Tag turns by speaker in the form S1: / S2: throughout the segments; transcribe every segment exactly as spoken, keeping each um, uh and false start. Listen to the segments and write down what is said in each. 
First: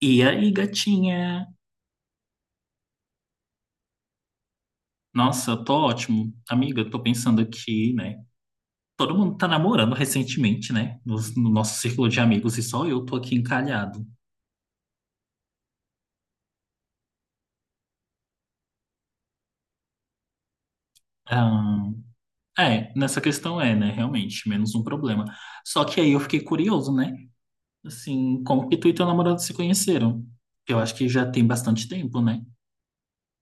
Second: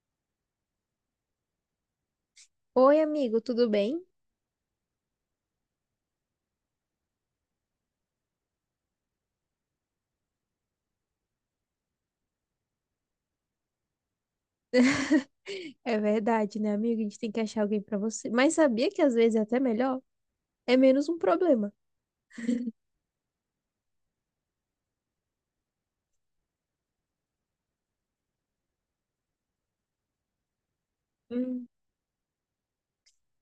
S1: E aí, gatinha?
S2: Oi, amigo, tudo bem?
S1: Nossa, eu tô ótimo. Amiga, eu tô pensando aqui, né? Todo mundo tá namorando recentemente, né? Nos- No, Nosso círculo de amigos e só eu tô aqui encalhado.
S2: É verdade, né, amigo? A gente tem que achar alguém pra você. Mas sabia que às vezes é até melhor? É menos um problema.
S1: Ah, é, nessa questão é, né? Realmente, menos um problema. Só que aí eu fiquei curioso, né? Assim, como que tu e teu namorado se conheceram? Eu acho que já tem
S2: Hum.
S1: bastante tempo, né?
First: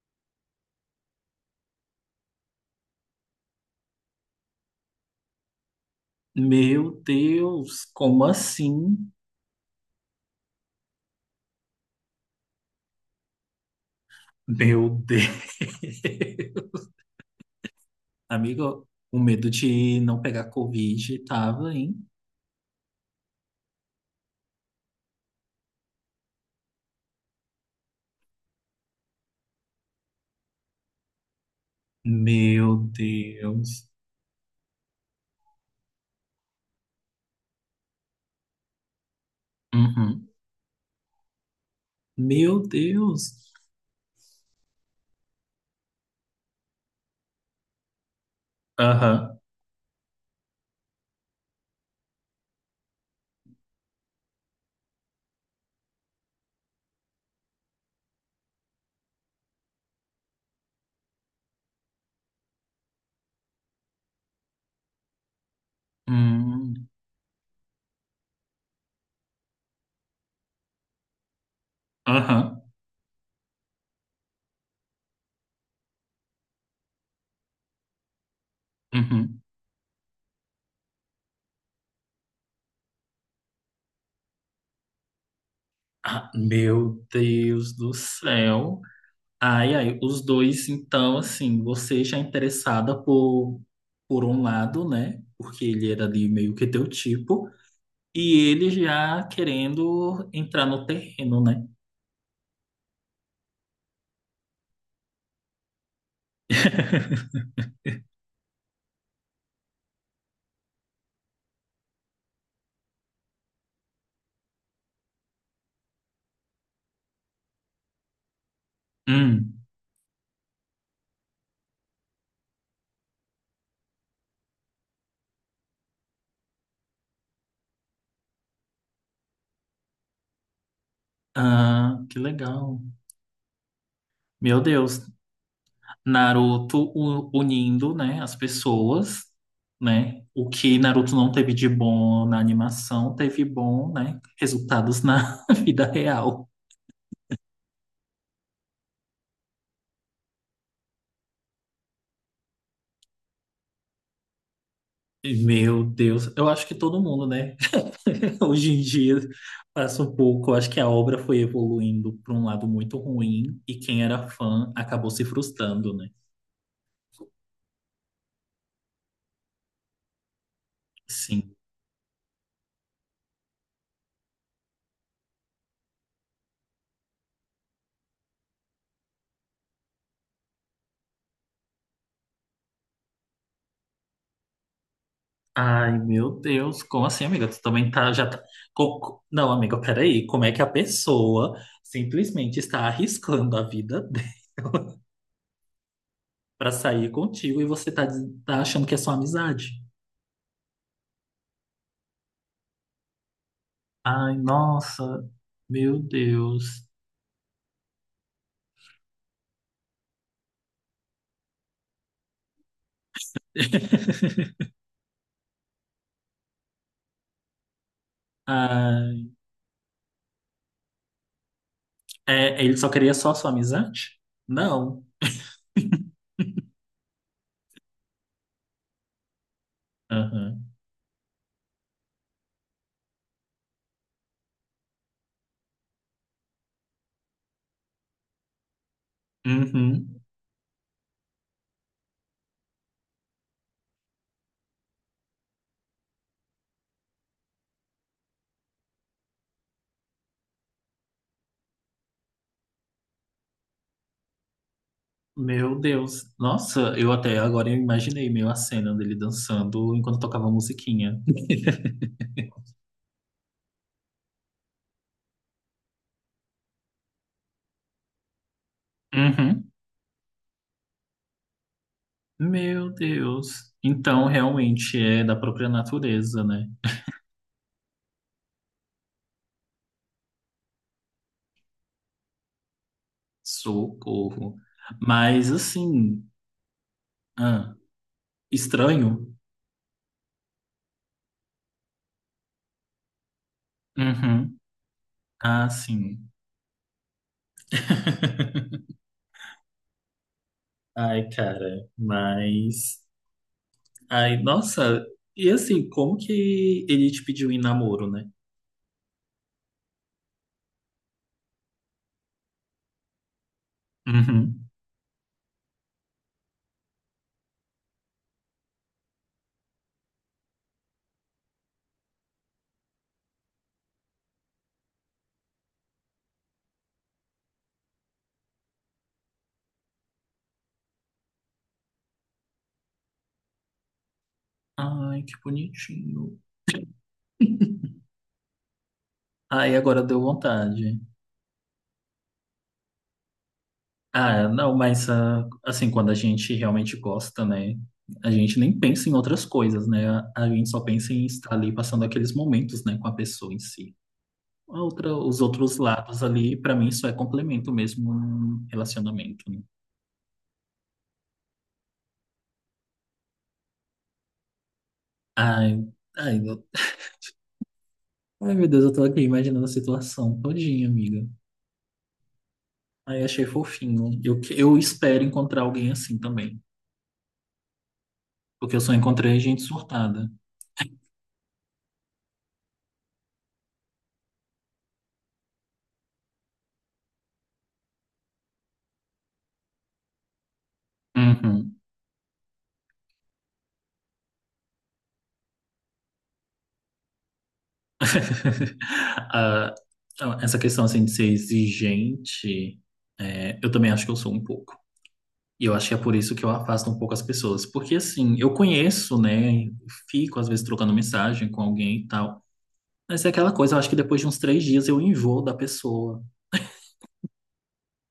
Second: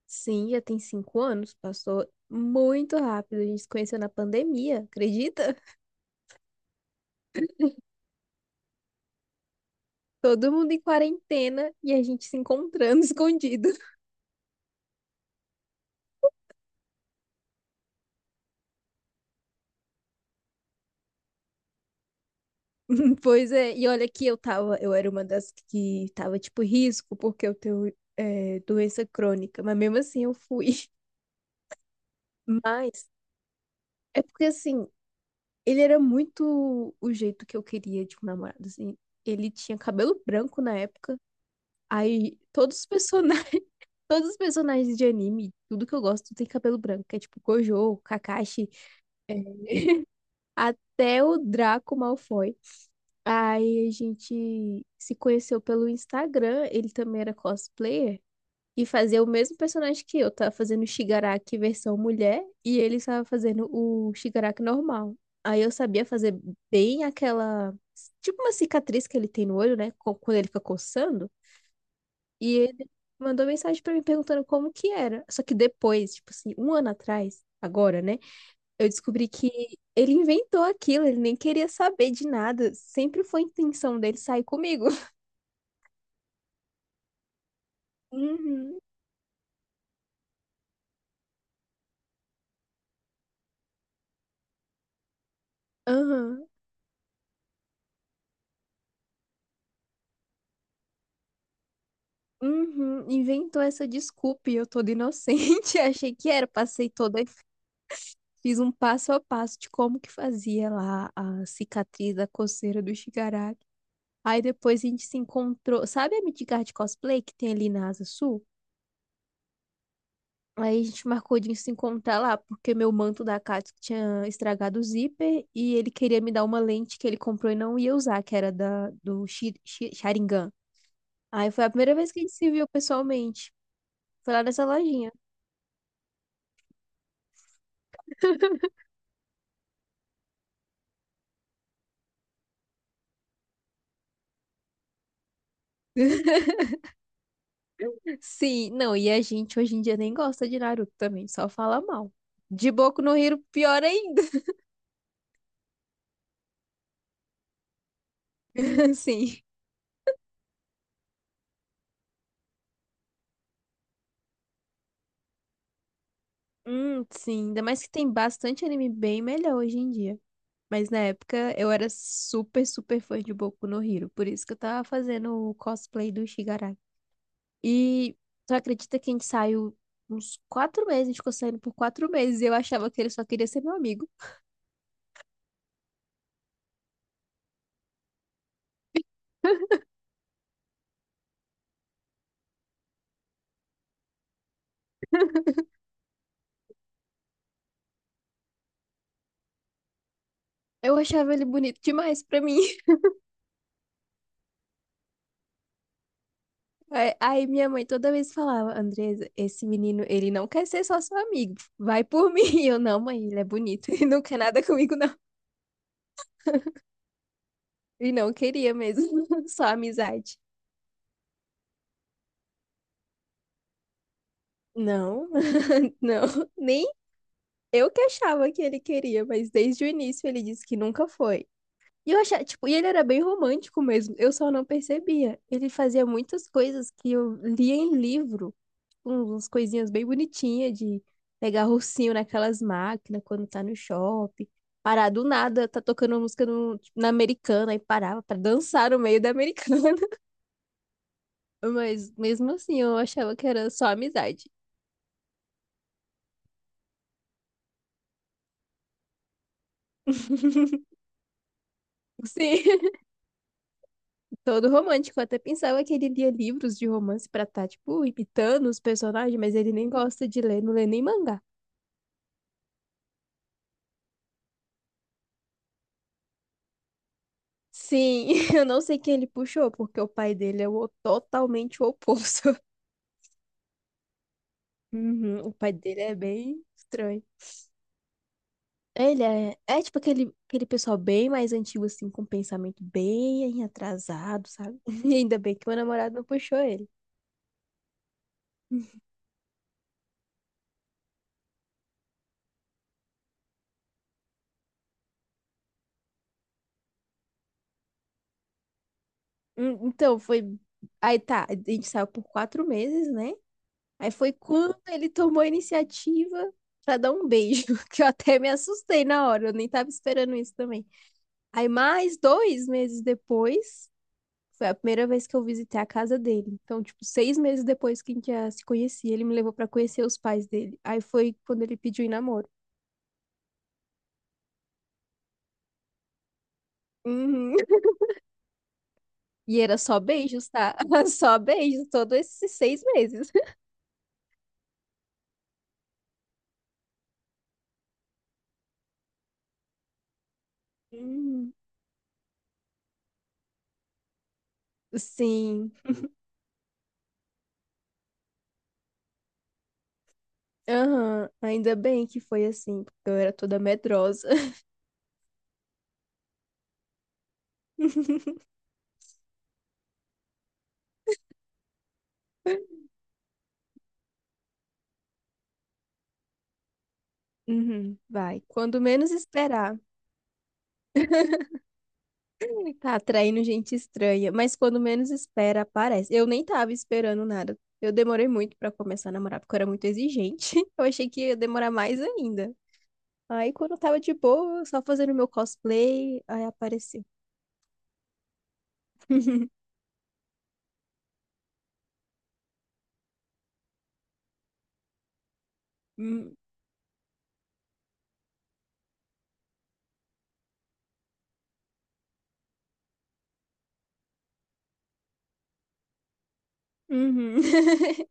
S2: Sim, já tem cinco anos, passou muito rápido. A gente se conheceu na pandemia, acredita?
S1: Meu Deus, como assim?
S2: Todo mundo em quarentena e a gente se encontrando escondido.
S1: Meu Deus. Amigo, o medo de não pegar Covid tava, hein?
S2: Pois é, e olha que eu tava, eu era uma das que tava tipo risco, porque eu tenho é, doença crônica, mas mesmo assim eu fui.
S1: Meu
S2: Mas
S1: Deus.
S2: é porque assim, ele era muito o jeito que eu queria de um namorado, assim. Ele tinha cabelo
S1: Uhum.
S2: branco na época. Aí
S1: Meu
S2: todos os
S1: Deus.
S2: personagens, todos os personagens de anime, tudo que eu gosto tem cabelo branco, que é tipo Gojo, Kakashi, é,
S1: Aham.
S2: até o Draco Malfoy. Aí a gente se conheceu pelo Instagram, ele também era cosplayer. E fazer o mesmo personagem que eu. Tava fazendo o Shigaraki versão mulher e ele estava fazendo o Shigaraki normal. Aí eu sabia fazer
S1: Hum.
S2: bem aquela, tipo uma cicatriz que ele tem no olho, né? co- Quando ele fica coçando. E
S1: Aham.
S2: ele mandou mensagem pra mim perguntando como que era. Só que depois, tipo assim, um ano atrás, agora, né? Eu descobri
S1: Uhum.
S2: que ele inventou aquilo, ele nem queria saber de nada. Sempre foi a intenção dele sair comigo.
S1: Ah, meu Deus do
S2: Uhum.
S1: céu. Ai, ai, os dois, então, assim, você já é interessada por, por um lado, né? Porque ele era ali
S2: Aham.
S1: meio que teu tipo, e ele já querendo entrar no terreno, né?
S2: Uhum, inventou essa desculpa e eu toda inocente. Achei que era, passei toda, fiz um passo a passo de como que fazia lá a cicatriz da coceira do Shigaraki. Aí depois a gente se encontrou, sabe a Midgard de cosplay que tem ali na Asa Sul?
S1: Hum.
S2: Aí a gente marcou de se encontrar lá, porque meu manto da Katsuki tinha estragado o zíper e ele queria me dar uma lente que ele comprou e não ia usar, que era da, do Shi- Shi- Sharingan. Aí foi a primeira
S1: Ah,
S2: vez
S1: que
S2: que a gente se viu
S1: legal.
S2: pessoalmente. Foi lá
S1: Meu
S2: nessa
S1: Deus.
S2: lojinha.
S1: Naruto u- unindo, né, as pessoas, né? O que Naruto não teve de bom na animação, teve bom, né, resultados na vida real.
S2: Sim, não, e a gente hoje em dia nem gosta de Naruto também, só fala mal. De Boku no Hero, pior ainda,
S1: Meu Deus, eu acho que todo mundo, né, hoje em dia
S2: assim.
S1: passa um pouco. Eu acho que a obra foi evoluindo para um lado muito ruim e quem era fã acabou se frustrando, né?
S2: Hum, sim, ainda mais que tem bastante anime bem melhor hoje em dia. Mas na época
S1: Sim.
S2: eu era super, super fã de Boku no Hero, por isso que eu tava fazendo o cosplay do Shigaraki. E tu acredita que a gente saiu uns quatro meses, a gente ficou saindo por quatro meses e eu achava que ele só queria ser meu amigo.
S1: Ai, meu Deus, como assim, amiga? Tu também tá, já tá... co- co- Não, amiga, peraí, como é que a pessoa simplesmente está arriscando a vida dela pra sair contigo e você tá, diz- tá achando que é só amizade?
S2: Eu achava ele bonito demais pra mim.
S1: Ai, nossa, meu Deus.
S2: Aí aí minha mãe toda vez falava: Andresa, esse menino, ele não quer ser só seu amigo, vai por mim. E eu: não, mãe, ele é bonito, ele não quer nada comigo, não. E não queria mesmo,
S1: Ai,
S2: só amizade.
S1: é, ele só queria só sua amizade? Não.
S2: Não, não, nem eu que achava que ele queria, mas desde o início ele disse
S1: Aham.
S2: que nunca foi. E eu achava, tipo, e ele era bem romântico mesmo, eu só não percebia. Ele fazia muitas coisas que eu lia em livro, uns- umas coisinhas bem
S1: Uhum.
S2: bonitinhas de pegar ursinho naquelas máquinas quando tá no shopping, parar do nada, tá tocando uma música no, tipo, na americana e parava pra dançar no meio da americana. Mas mesmo assim, eu achava que era só amizade.
S1: Meu Deus. Nossa, eu até agora eu imaginei meio a cena dele dançando enquanto tocava musiquinha.
S2: Sim, todo romântico. Eu até pensava que ele lia livros de romance pra tá tipo, imitando os personagens, mas
S1: Uhum.
S2: ele nem gosta de ler, não lê nem mangá.
S1: Meu Deus. Então, realmente é da própria natureza, né?
S2: Sim, eu não sei quem ele puxou, porque o pai dele é o totalmente o oposto.
S1: Socorro.
S2: Uhum,
S1: Mas,
S2: o pai dele é
S1: assim,
S2: bem estranho.
S1: ah, estranho.
S2: Ele é, é tipo aquele, aquele pessoal bem mais antigo, assim, com pensamento bem atrasado,
S1: Uhum.
S2: sabe? E ainda bem que
S1: Ah,
S2: meu namorado não
S1: sim.
S2: puxou ele.
S1: Ai, cara, mas. Ai, nossa. E assim, como que ele te pediu em namoro, né?
S2: Hum, Então, foi. Aí tá, a gente saiu por quatro meses, né? Aí foi
S1: Uhum.
S2: quando ele tomou a iniciativa pra dar um beijo, que eu até me assustei na hora, eu nem tava esperando isso também. Aí mais dois meses depois. Foi a primeira vez que eu visitei a casa dele. Então, tipo, seis meses depois que a gente já se conhecia, ele me levou pra conhecer os pais dele. Aí foi quando ele pediu em namoro.
S1: Ai, que bonitinho.
S2: Uhum. E
S1: Ai,
S2: era só
S1: agora deu
S2: beijos, tá?
S1: vontade.
S2: Só beijos, todos esses seis meses.
S1: Ah, é, não, mas ah, assim, quando a gente realmente gosta, né? A gente nem pensa em outras coisas, né? A gente só pensa em
S2: Uhum.
S1: estar ali passando aqueles momentos, né, com a pessoa em si. A outra, os
S2: Sim,
S1: outros lados ali, pra mim, só é complemento mesmo num relacionamento, né?
S2: aham, ainda bem que foi assim, porque eu era toda medrosa.
S1: Ai, ai, eu- ai, meu Deus, eu tô aqui imaginando a situação todinha, amiga. Ai, achei fofinho. Eu, que- eu espero encontrar alguém assim também,
S2: Uhum, vai,
S1: porque
S2: quando
S1: eu só
S2: menos
S1: encontrei gente
S2: esperar.
S1: surtada.
S2: Tá atraindo gente estranha, mas quando menos espera, aparece. Eu nem tava esperando nada. Eu demorei muito pra começar a namorar, porque eu era muito exigente. Eu achei que ia demorar
S1: Uhum.
S2: mais ainda. Aí, quando eu tava de boa, só fazendo meu cosplay, aí apareceu.
S1: Ah, então, essa questão assim de ser exigente, é, eu também acho que eu sou um pouco. E eu acho que é por isso
S2: Hum.
S1: que eu afasto um pouco as pessoas. Porque assim, eu conheço, né? Fico às vezes trocando mensagem com alguém e tal. Mas é aquela coisa, eu acho que depois de uns três dias eu enjoo da pessoa.
S2: Uhum.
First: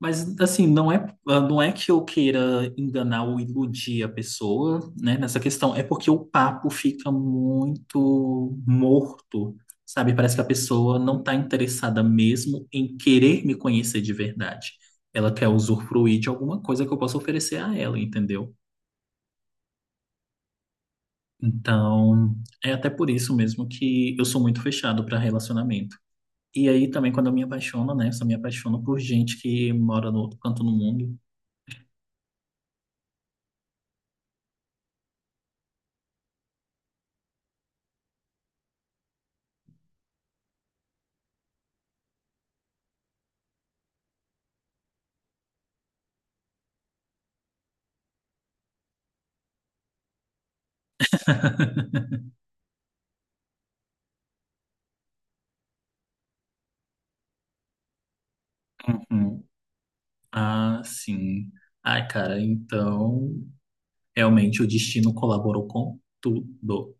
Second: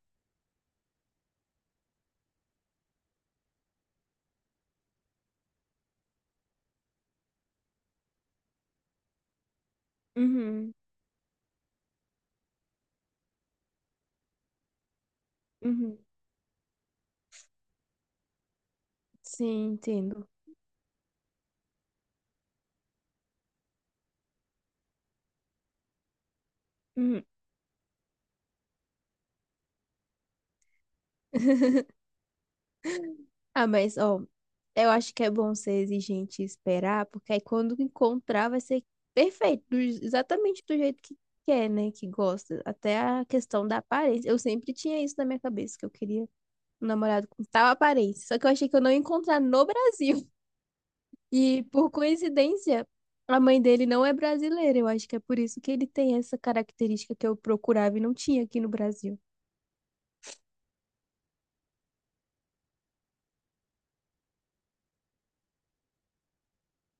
S1: Mas assim, não é, não é que eu queira enganar ou iludir a pessoa, né, nessa questão, é porque o papo fica muito morto, sabe? Parece que a
S2: Uhum.
S1: pessoa não está interessada mesmo em querer me conhecer de verdade. Ela quer
S2: Uhum.
S1: usufruir de alguma coisa que eu possa oferecer a ela, entendeu?
S2: Sim, entendo.
S1: Então, é até por isso mesmo que eu sou muito fechado para relacionamento. E aí também
S2: Uhum.
S1: quando eu me apaixono, né, eu só me apaixono por gente que mora no outro canto do mundo.
S2: Ah, mas, ó, eu acho que é bom ser exigente e esperar, porque aí quando encontrar vai ser perfeito, do- exatamente do jeito que quer, né? Que gosta. Até a questão da aparência. Eu sempre tinha isso na minha cabeça, que eu queria um namorado com tal aparência. Só que eu achei que eu não ia encontrar no Brasil. E por coincidência, a mãe dele não é brasileira. Eu acho que é por isso que ele tem essa característica que eu procurava e não tinha aqui no Brasil.
S1: Ah, sim. Ai, cara, então realmente o destino colaborou com tudo.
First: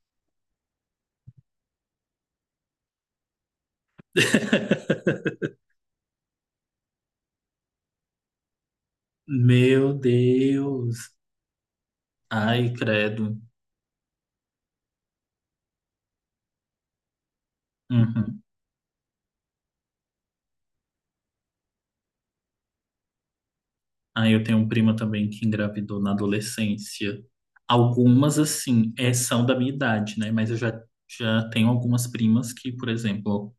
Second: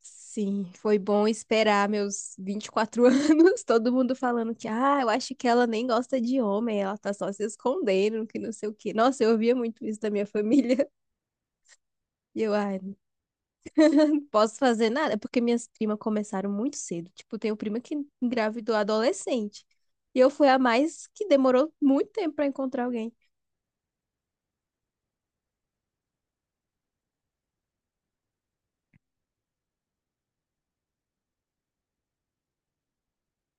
S2: Sim, foi bom esperar meus vinte e quatro anos, todo mundo falando que, ah, eu acho que ela nem gosta de homem, ela tá só se escondendo, que não sei o quê. Nossa, eu ouvia muito
S1: Meu
S2: isso da minha família.
S1: Deus.
S2: E eu,
S1: Ai,
S2: ai,
S1: credo.
S2: não posso fazer nada. É porque minhas primas começaram muito cedo. Tipo, tenho prima que
S1: Uhum.
S2: engravidou adolescente. E eu fui a mais que demorou muito tempo pra encontrar alguém.
S1: Aí eu tenho uma prima também que engravidou na adolescência. Algumas, assim, é, são da minha idade, né? Mas eu já, já tenho algumas primas que, por exemplo,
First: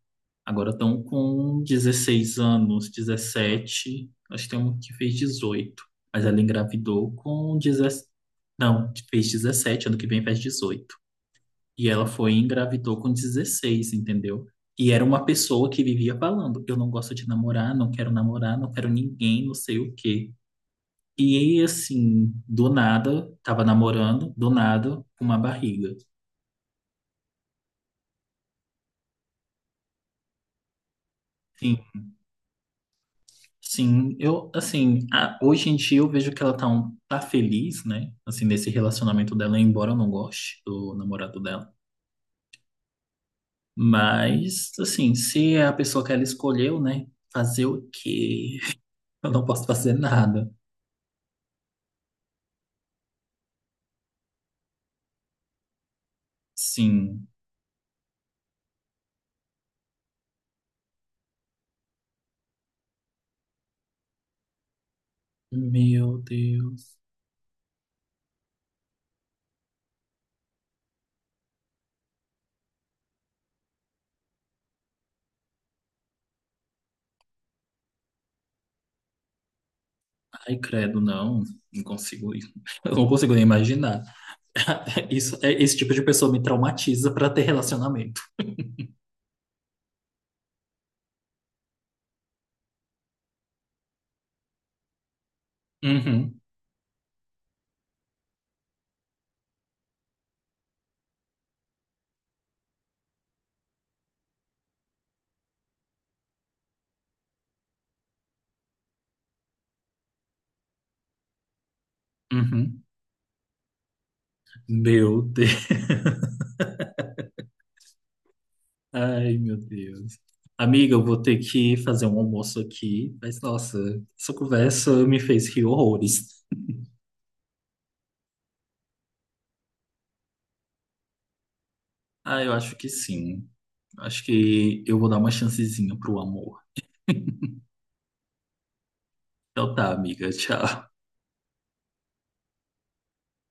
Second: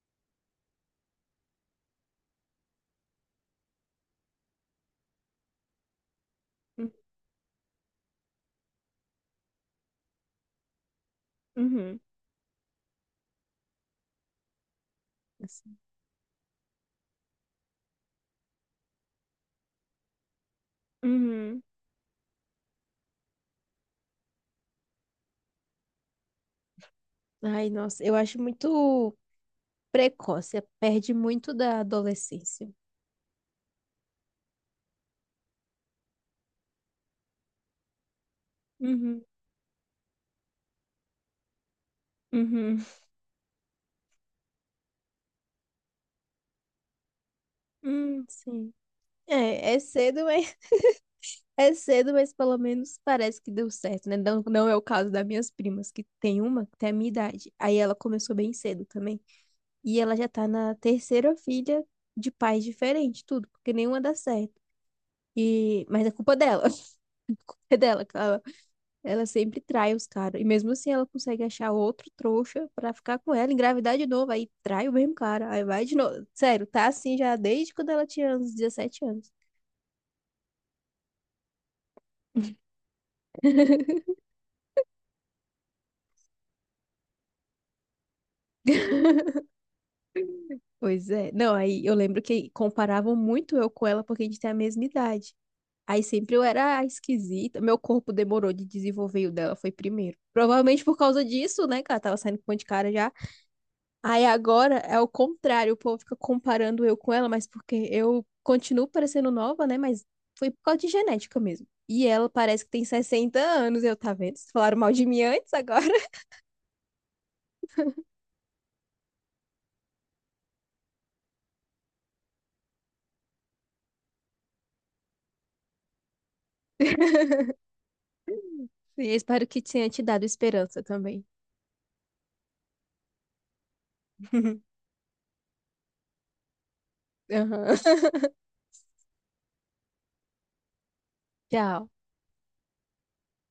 S1: agora estão com dezesseis anos, dezessete. Acho que tem um que fez dezoito. Mas ela
S2: Hum.
S1: engravidou com dezessete. Não, fez dezessete, ano que vem faz dezoito. E
S2: Uhum.
S1: ela foi e engravidou com dezesseis, entendeu? E era uma pessoa
S2: Assim.
S1: que vivia falando: eu não gosto de namorar, não quero namorar, não quero ninguém, não sei o quê. E aí,
S2: Uhum.
S1: assim, do nada, tava namorando, do nada, com uma barriga.
S2: Ai, nossa, eu acho muito precoce, perde muito
S1: Sim.
S2: da adolescência.
S1: Sim, eu, assim, a- hoje em dia eu vejo que ela tá, um- tá feliz, né? Assim, nesse
S2: Uhum.
S1: relacionamento dela, embora eu não goste do namorado dela.
S2: Uhum.
S1: Mas, assim, se é a pessoa que ela escolheu, né? Fazer o
S2: Hum,
S1: quê?
S2: sim.
S1: Eu não posso
S2: É, é
S1: fazer
S2: cedo,
S1: nada.
S2: mas é cedo, mas pelo menos parece que deu certo, né? Não, não é o caso das minhas primas, que tem uma que tem a minha
S1: Sim.
S2: idade. Aí ela começou bem cedo também. E ela já tá na terceira filha de pais diferentes, tudo, porque nenhuma dá certo. E, mas é
S1: Meu
S2: culpa dela.
S1: Deus.
S2: A culpa é dela, que ela, ela sempre trai os caras. E mesmo assim ela consegue achar outro trouxa pra ficar com ela, engravidar de novo, aí trai o mesmo cara, aí vai de novo. Sério, tá assim já desde quando ela tinha uns dezessete anos.
S1: Ai, credo, não. Não consigo. Ir. Eu não consigo nem imaginar. Isso, é- esse tipo de pessoa me traumatiza para ter relacionamento.
S2: Pois é. Não, aí eu lembro que comparavam muito eu com ela porque a gente tem a mesma idade. Aí sempre
S1: Uhum,
S2: eu era a esquisita. Meu corpo demorou de desenvolver e o dela foi primeiro. Provavelmente por causa disso, né, que ela tava saindo com um monte de cara já. Aí agora é o contrário, o povo fica comparando eu com ela, mas porque eu continuo parecendo nova, né, mas foi por causa de genética mesmo. E ela parece que
S1: uhum.
S2: tem sessenta anos, eu tá vendo? Vocês falaram mal de
S1: Meu
S2: mim antes
S1: Deus.
S2: agora.
S1: Ai, meu Deus. Amiga, eu vou ter que fazer um almoço aqui, mas nossa, essa conversa me fez rir horrores.
S2: Sim, eu espero que tenha te dado esperança também.
S1: Ah, eu acho que sim. Acho que eu vou dar uma chancezinha pro amor.
S2: Aham.
S1: Então tá, amiga, tchau.
S2: Tchau.